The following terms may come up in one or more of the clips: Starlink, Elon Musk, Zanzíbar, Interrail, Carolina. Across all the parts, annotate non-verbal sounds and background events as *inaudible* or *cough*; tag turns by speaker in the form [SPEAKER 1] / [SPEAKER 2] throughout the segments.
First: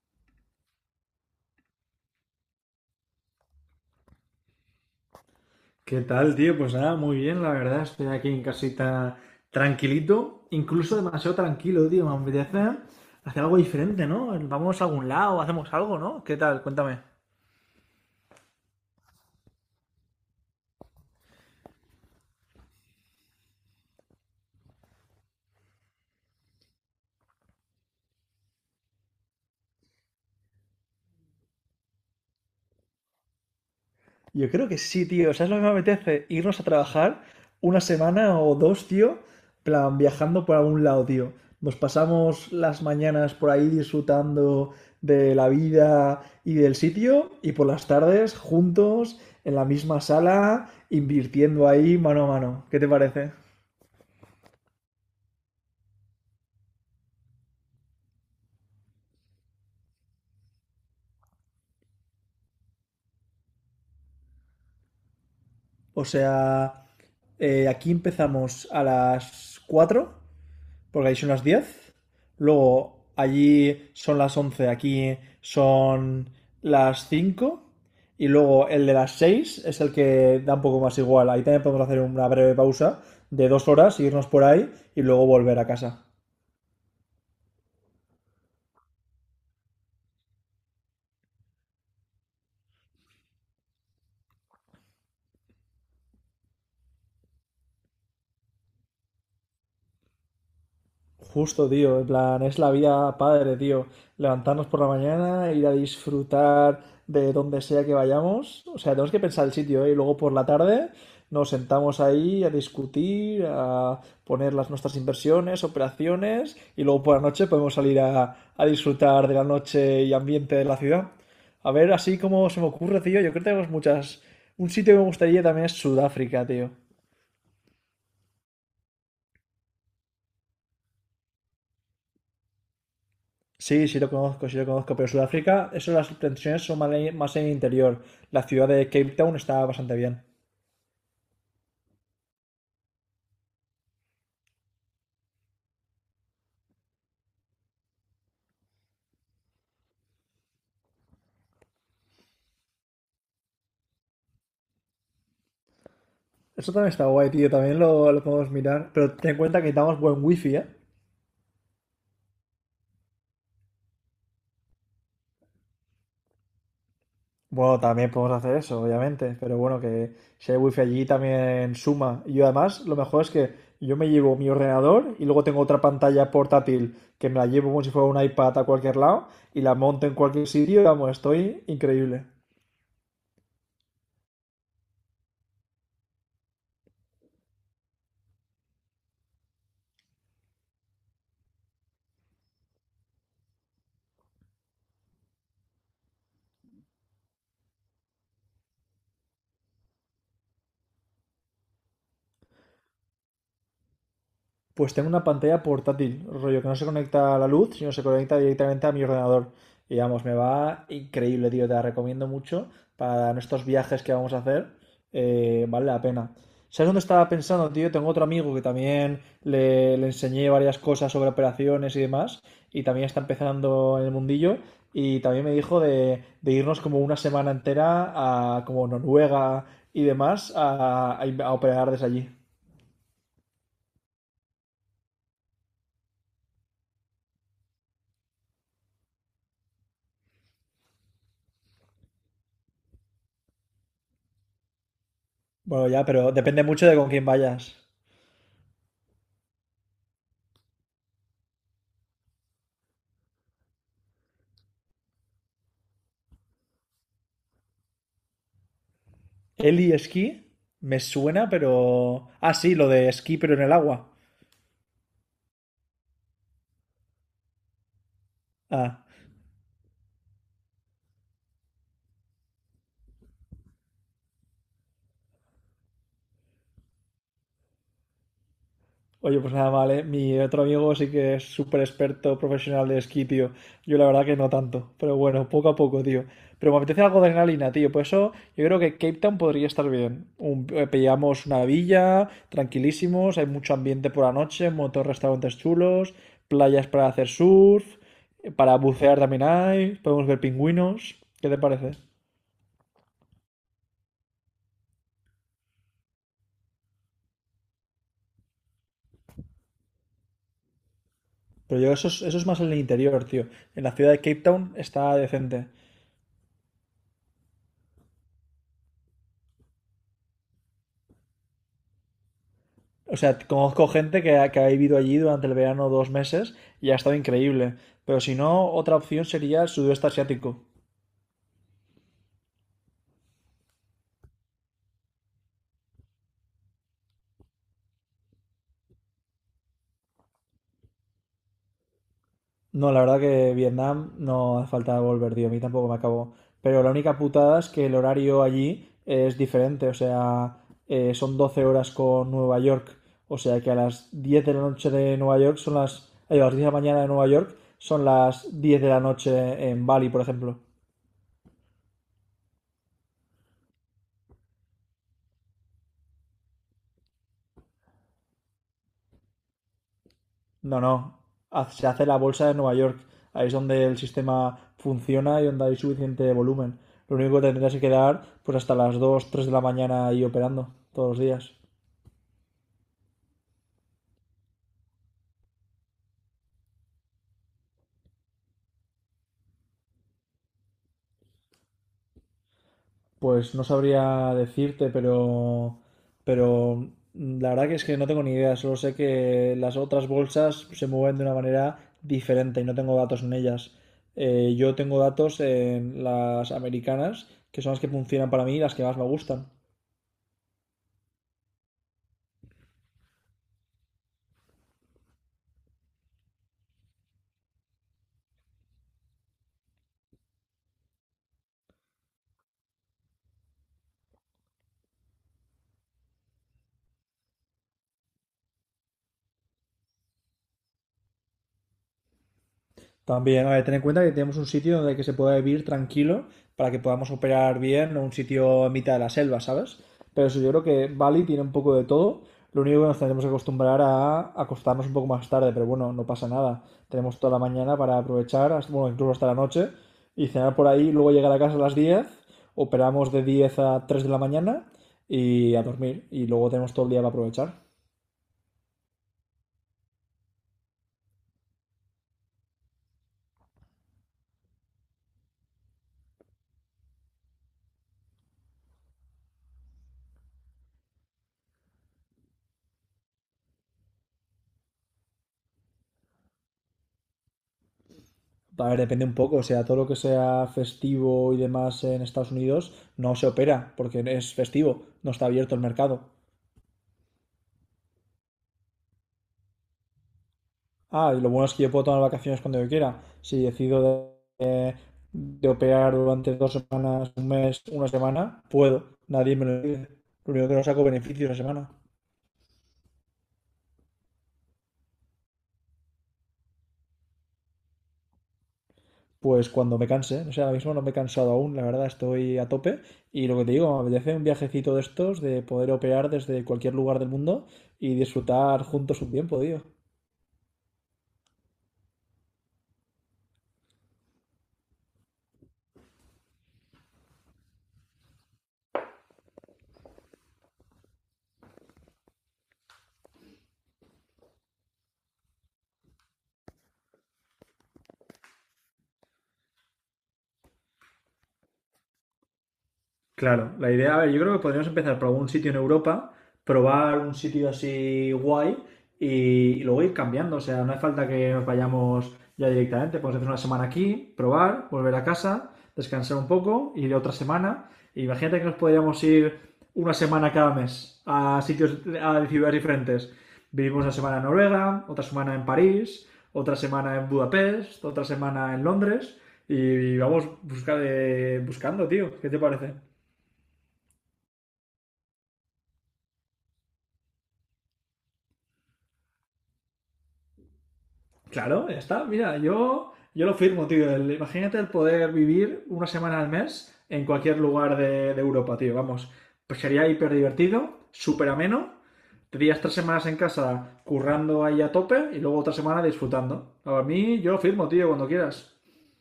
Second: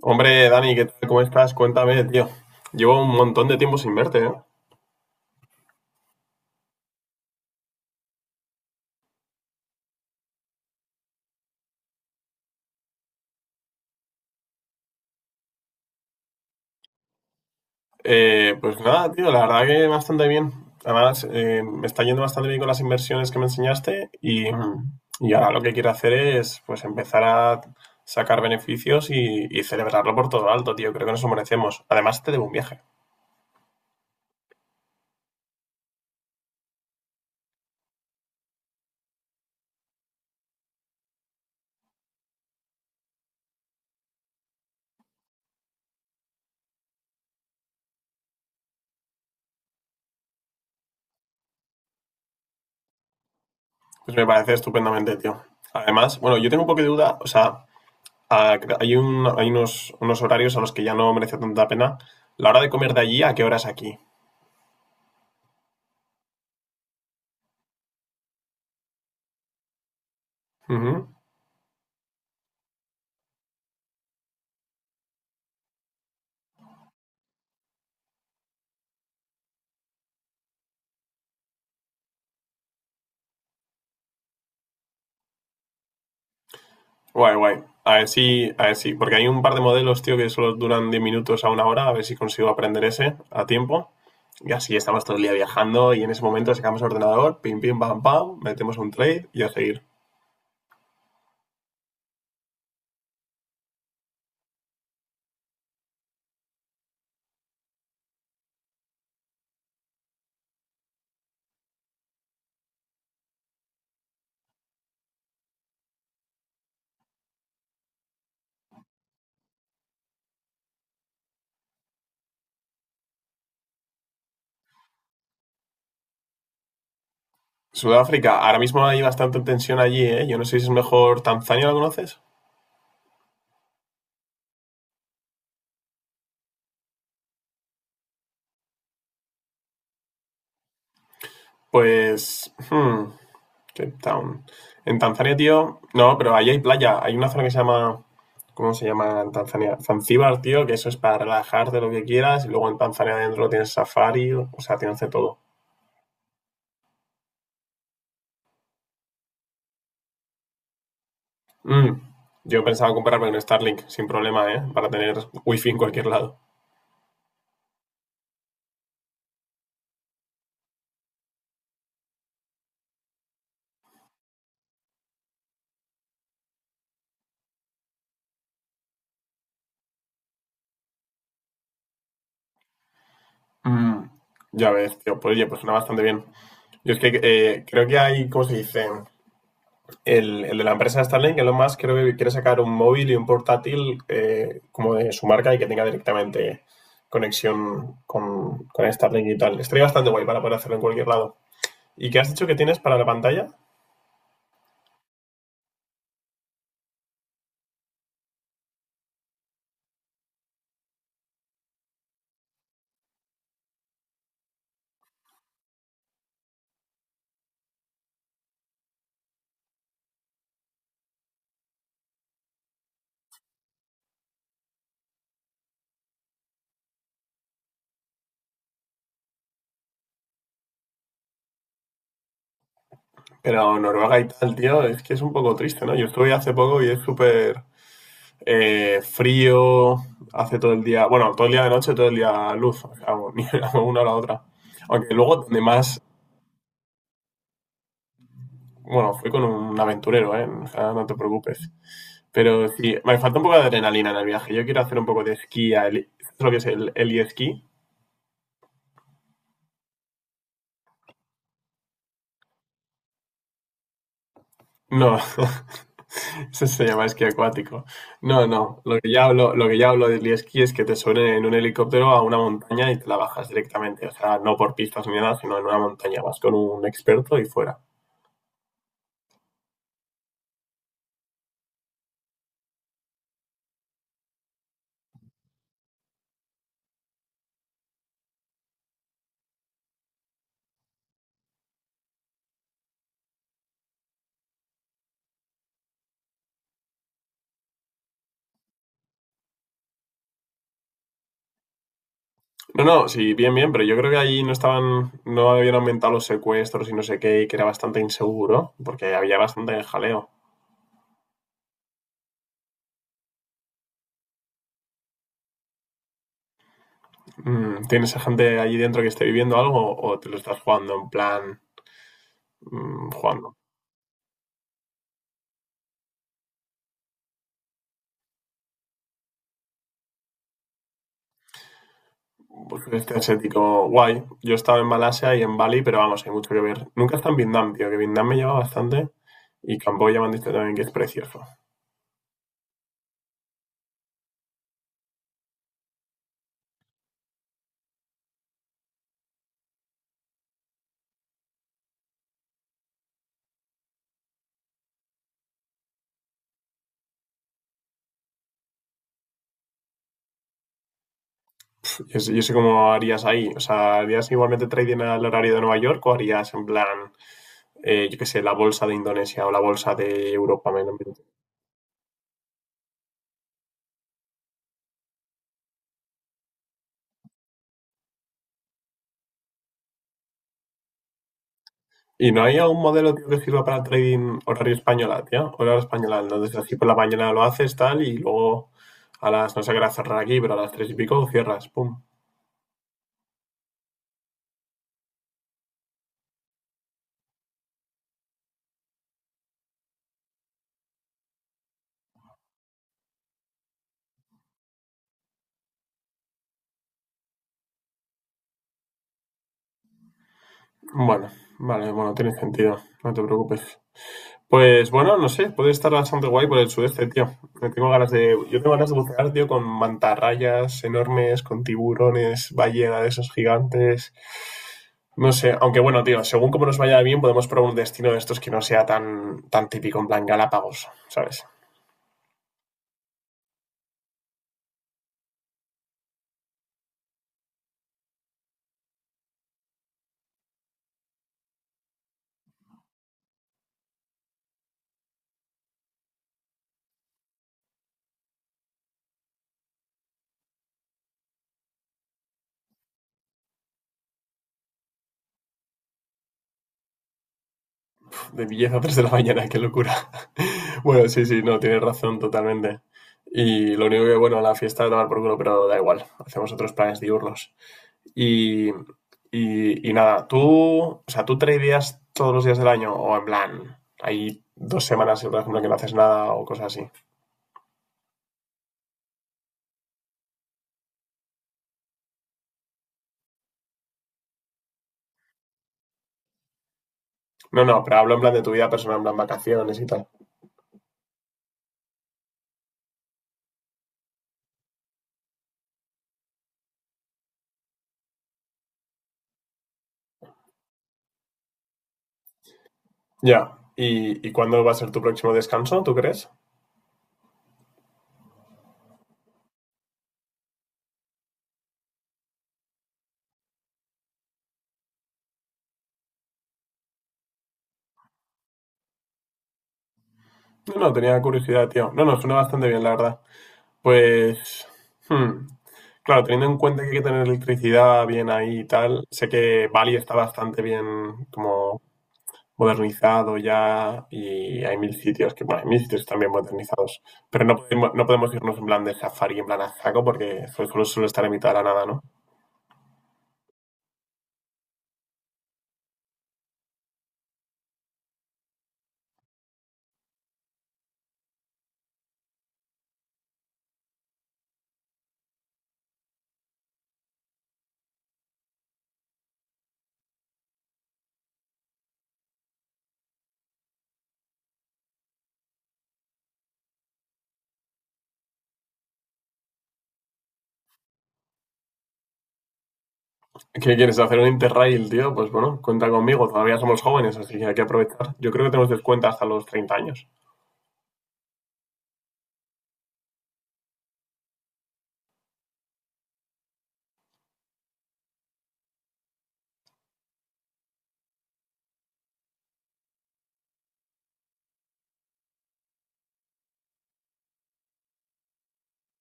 [SPEAKER 1] Hombre, Dani, ¿qué tal? ¿Cómo estás? Cuéntame, tío. Llevo un montón de tiempo sin verte, ¿eh?
[SPEAKER 2] ¿Qué tal, tío? Pues nada, muy bien, la verdad. Estoy aquí en casita tranquilito, incluso demasiado tranquilo, tío. Me apetece hacer algo diferente, ¿no? Vamos a algún lado, hacemos algo, ¿no? ¿Qué tal? Cuéntame.
[SPEAKER 1] Pues nada, tío, la verdad que bastante bien. Además, me está yendo bastante bien con las inversiones que me enseñaste y y ahora lo que quiero hacer es pues empezar a sacar beneficios y celebrarlo por todo lo alto, tío. Creo que nos lo merecemos. Además, te debo un viaje.
[SPEAKER 2] Yo creo que sí, tío. ¿Sabes lo que me apetece? Irnos a trabajar una semana o dos, tío. Plan, viajando por algún lado, tío. Nos pasamos las mañanas por ahí disfrutando de la vida y del sitio y por las tardes juntos en la misma sala, invirtiendo ahí mano a mano. ¿Qué te parece?
[SPEAKER 1] Pues me parece estupendamente, tío. Además, bueno, yo tengo un poco de duda, o sea, hay hay unos horarios a los que ya no merece tanta pena. La hora de comer de allí, ¿a qué hora es aquí?
[SPEAKER 2] O sea, aquí empezamos a las 4
[SPEAKER 1] Ujú.
[SPEAKER 2] porque ahí son las 10. Luego allí son las 11, aquí son las 5. Y luego el de las 6 es el que da un poco más igual. Ahí también podemos hacer una breve pausa de 2 horas, irnos por ahí y luego volver a casa.
[SPEAKER 1] Guay, guay. A ver si, porque hay un par de modelos, tío, que solo duran 10 minutos a una hora, a ver si consigo aprender ese a tiempo. Y así estamos todo el día viajando y en ese momento sacamos el ordenador, pim, pim, pam, pam, metemos un trade y a seguir.
[SPEAKER 2] Justo, tío, en plan, es la vida padre, tío. Levantarnos por la mañana, ir a disfrutar de donde sea que vayamos. O sea, tenemos que pensar el sitio, ¿eh? Y luego por la tarde nos sentamos ahí a discutir, a poner las nuestras inversiones, operaciones, y luego por la noche podemos salir a disfrutar de la noche y ambiente de la ciudad. A ver, así como se me ocurre, tío, yo creo que tenemos muchas... Un sitio que me gustaría también es Sudáfrica, tío.
[SPEAKER 1] Sudáfrica, ahora mismo hay bastante tensión allí, ¿eh? Yo no sé si es mejor Tanzania, ¿lo conoces?
[SPEAKER 2] Sí, sí lo conozco, pero Sudáfrica, eso las tensiones son más en el interior. La ciudad de Cape Town está bastante bien.
[SPEAKER 1] Pues, hmm, Cape Town. En Tanzania, tío, no, pero ahí hay playa. Hay una zona que se llama, ¿cómo se llama en Tanzania? Zanzíbar, tío, que eso es para relajarte lo que quieras. Y luego en Tanzania adentro tienes safari, o sea, tienes de todo.
[SPEAKER 2] Eso también está guay, tío, también lo podemos mirar. Pero ten en cuenta que necesitamos buen wifi, ¿eh?
[SPEAKER 1] Mm. Yo pensaba comprarme un Starlink sin problema, ¿eh? Para tener wifi en cualquier lado.
[SPEAKER 2] Bueno, también podemos hacer eso, obviamente, pero bueno, que si hay wifi allí también suma. Y yo además, lo mejor es que yo me llevo mi ordenador y luego tengo otra pantalla portátil que me la llevo como si fuera un iPad a cualquier lado y la monto en cualquier sitio, vamos, estoy increíble.
[SPEAKER 1] Mm. Ya ves, tío, pues oye, pues suena bastante bien. Yo es que creo que hay, ¿cómo se dice? El de la empresa Starlink, Elon Musk, creo que quiere sacar un móvil y un portátil como de su marca y que tenga directamente conexión con Starlink y tal. Estaría bastante guay para poder hacerlo en cualquier lado. ¿Y qué has dicho que tienes para la pantalla?
[SPEAKER 2] Pues tengo una pantalla portátil, rollo que no se conecta a la luz, sino se conecta directamente a mi ordenador. Y vamos, me va increíble, tío. Te la recomiendo mucho para nuestros viajes que vamos a hacer. Vale la pena. ¿Sabes dónde estaba pensando, tío? Tengo otro amigo que también le enseñé varias cosas sobre operaciones y demás. Y también está empezando en el mundillo. Y también me dijo de irnos como una semana entera a como Noruega y demás a, a operar desde allí.
[SPEAKER 1] Pero Noruega y tal, tío, es que es un poco triste, ¿no? Yo estuve hace poco y es súper frío, hace todo el día, bueno, todo el día de noche, todo el día luz, o sea, ni *laughs* una o la otra. Aunque luego,
[SPEAKER 2] Bueno,
[SPEAKER 1] además
[SPEAKER 2] ya, pero depende mucho de con quién vayas.
[SPEAKER 1] bueno, fui con un aventurero, ¿eh? O sea, no te preocupes. Pero sí, me falta un poco de adrenalina en el viaje. Yo quiero hacer un poco de esquí, a heli- ¿sabes lo que es el heli?
[SPEAKER 2] Eli esquí me suena, pero. Ah, sí, lo de esquí, pero en el agua.
[SPEAKER 1] No, *laughs* eso se llama esquí acuático. No, no,
[SPEAKER 2] Ah,
[SPEAKER 1] lo que ya hablo de heli-esquí es que te suben en un helicóptero a una montaña y te la bajas directamente. O sea, no por pistas ni nada, sino en una montaña. Vas con un experto y fuera.
[SPEAKER 2] oye, pues nada mal, ¿eh? Mi otro amigo sí que es súper experto profesional de esquí, tío. Yo la verdad que no tanto, pero bueno, poco a poco, tío. Pero me apetece algo de adrenalina, tío. Por eso yo creo que Cape Town podría estar bien. Pillamos una villa, tranquilísimos, hay mucho ambiente por la noche, muchos restaurantes chulos, playas para hacer surf, para bucear también hay, podemos ver pingüinos. ¿Qué te parece?
[SPEAKER 1] No, no, sí, bien, bien, pero yo creo que allí no no habían aumentado los secuestros y no sé qué, y que era bastante inseguro, porque había bastante jaleo.
[SPEAKER 2] Pero yo eso es más en el interior, tío. En la ciudad de Cape Town está decente.
[SPEAKER 1] Mm, ¿tienes a gente allí dentro que esté viviendo algo o te lo estás jugando en plan, mm,
[SPEAKER 2] O sea,
[SPEAKER 1] jugando?
[SPEAKER 2] conozco gente que ha vivido allí durante el verano 2 meses y ha estado increíble. Pero si no, otra opción sería el sudeste asiático.
[SPEAKER 1] Pues este asiático, guay. Yo estaba en Malasia y en Bali, pero vamos, hay mucho que ver. Nunca está en Vietnam, tío, que Vietnam me lleva bastante. Y Camboya me han dicho también que es precioso.
[SPEAKER 2] No, la verdad que Vietnam no hace falta volver, tío. A mí tampoco me acabó. Pero la única putada es que el horario allí es diferente. O sea, son 12 horas con Nueva York. O sea que a las 10 de la noche de Nueva York son las... ay, a las 10 de la mañana de Nueva York son las 10 de la noche en Bali, por ejemplo.
[SPEAKER 1] Yo sé cómo harías ahí. O sea, ¿harías igualmente trading al horario de Nueva York o harías en plan, yo qué sé, la bolsa de Indonesia o la bolsa de Europa?
[SPEAKER 2] No, no. Haz- se hace la bolsa de Nueva York. Ahí es donde el sistema funciona y donde hay suficiente volumen. Lo único que tendrías que quedar pues hasta las 2, 3 de la mañana ahí operando todos los días.
[SPEAKER 1] ¿Y no hay algún modelo tío, que sirva para trading horario española, tío? Horario española, entonces así por la mañana lo haces, tal, y luego a las, no sé qué hora cerrar aquí, pero a las tres y pico cierras, pum.
[SPEAKER 2] Pues no sabría decirte, pero la verdad que es que no tengo ni idea. Solo sé que las otras bolsas se mueven de una manera diferente y no tengo datos en ellas. Yo tengo datos en las americanas, que son las que funcionan para mí y las que más me gustan.
[SPEAKER 1] Bueno, vale, bueno, tiene sentido, no te preocupes. Pues bueno, no sé, puede estar bastante guay por el sudeste, tío. Me tengo ganas de, yo tengo ganas de bucear, tío, con mantarrayas enormes, con tiburones, ballena de esos gigantes. No sé, aunque bueno, tío, según como nos vaya bien, podemos probar un destino de estos que no sea tan típico, en plan Galápagos, ¿sabes?
[SPEAKER 2] También, a ver, ten en cuenta que tenemos un sitio donde que se pueda vivir tranquilo para que podamos operar bien, no un sitio en mitad de la selva, ¿sabes? Pero eso yo creo que Bali tiene un poco de todo. Lo único que nos tendremos que acostumbrar a acostarnos un poco más tarde, pero bueno, no pasa nada. Tenemos toda la mañana para aprovechar, bueno, incluso hasta la noche, y cenar por ahí, luego llegar a casa a las 10, operamos de 10 a 3 de la mañana y a dormir, y luego tenemos todo el día para aprovechar.
[SPEAKER 1] De billetes a 3 de la mañana, qué locura. *laughs* Bueno, sí, sí, no, tienes razón totalmente. Y lo único que, bueno, la fiesta de tomar por culo, pero da igual, hacemos otros planes diurnos. Y, y nada, tú, o sea, tú tradeas todos los días del año o en plan, hay 2 semanas, por ejemplo, que no haces nada o cosas así.
[SPEAKER 2] A ver, depende un poco, o sea, todo lo que sea festivo y demás en Estados Unidos no se opera porque es festivo, no está abierto el mercado.
[SPEAKER 1] No, no, pero hablo en plan de tu vida personal, en plan vacaciones y tal.
[SPEAKER 2] Ah, y lo bueno es que yo puedo tomar vacaciones cuando yo quiera. Si decido de, eh, de operar durante 2 semanas, un mes, una semana, puedo. Nadie me lo pide. Lo único que no saco beneficios esa semana.
[SPEAKER 1] Ya, ¿y, y cuándo va a ser tu próximo descanso, tú crees?
[SPEAKER 2] Pues cuando me canse. O sea, ahora mismo no me he cansado aún, la verdad, estoy a tope. Y lo que te digo, me apetece un viajecito de estos, de poder operar desde cualquier lugar del mundo y disfrutar juntos un tiempo, tío.
[SPEAKER 1] No, no, tenía curiosidad, tío. No, no, suena bastante bien, la verdad. Pues, hmm, claro, teniendo en cuenta que hay que tener electricidad bien ahí y tal, sé que Bali está bastante bien como modernizado ya y hay mil sitios que, bueno, hay mil sitios también modernizados, pero no podemos irnos en plan de safari, en plan a saco, porque solo suele estar en mitad de la nada, ¿no?
[SPEAKER 2] Claro, la idea, a ver, yo creo que podríamos empezar por algún sitio en Europa, probar un sitio así guay y, y luego ir cambiando. O sea, no hace falta que nos vayamos ya directamente. Podemos hacer una semana aquí, probar, volver a casa, descansar un poco, ir otra semana. Imagínate que nos podríamos ir una semana cada mes a sitios, a ciudades diferentes. Vivimos una semana en Noruega, otra semana en París, otra semana en Budapest, otra semana en Londres y vamos buscar, buscando, tío. ¿Qué te parece?
[SPEAKER 1] ¿Qué quieres hacer un Interrail, tío? Pues bueno, cuenta conmigo, todavía somos jóvenes, así que hay que aprovechar. Yo creo que tenemos descuento hasta los 30 años.
[SPEAKER 2] Claro, ya está. Mira, yo lo firmo, tío. El- imagínate el poder vivir una semana al mes en cualquier lugar de Europa, tío. Vamos, pues sería hiper divertido, súper ameno. Tendrías 3 semanas en casa currando ahí a tope y luego otra semana disfrutando. A mí, yo lo firmo, tío, cuando quieras.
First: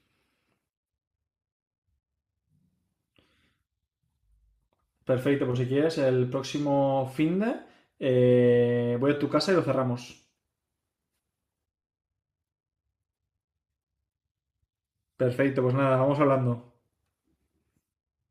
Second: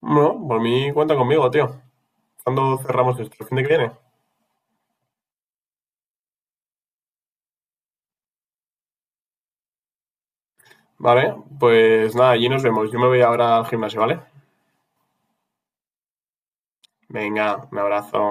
[SPEAKER 1] Bueno, por mí cuenta conmigo, tío. ¿Cuándo cerramos esto? ¿El fin de que viene?
[SPEAKER 2] Perfecto, pues si quieres, el próximo finde de voy a tu casa y lo cerramos.
[SPEAKER 1] Vale, pues nada, allí nos vemos. Yo me voy ahora al gimnasio, ¿vale?
[SPEAKER 2] Perfecto, pues nada, vamos hablando.
[SPEAKER 1] Venga, un abrazo.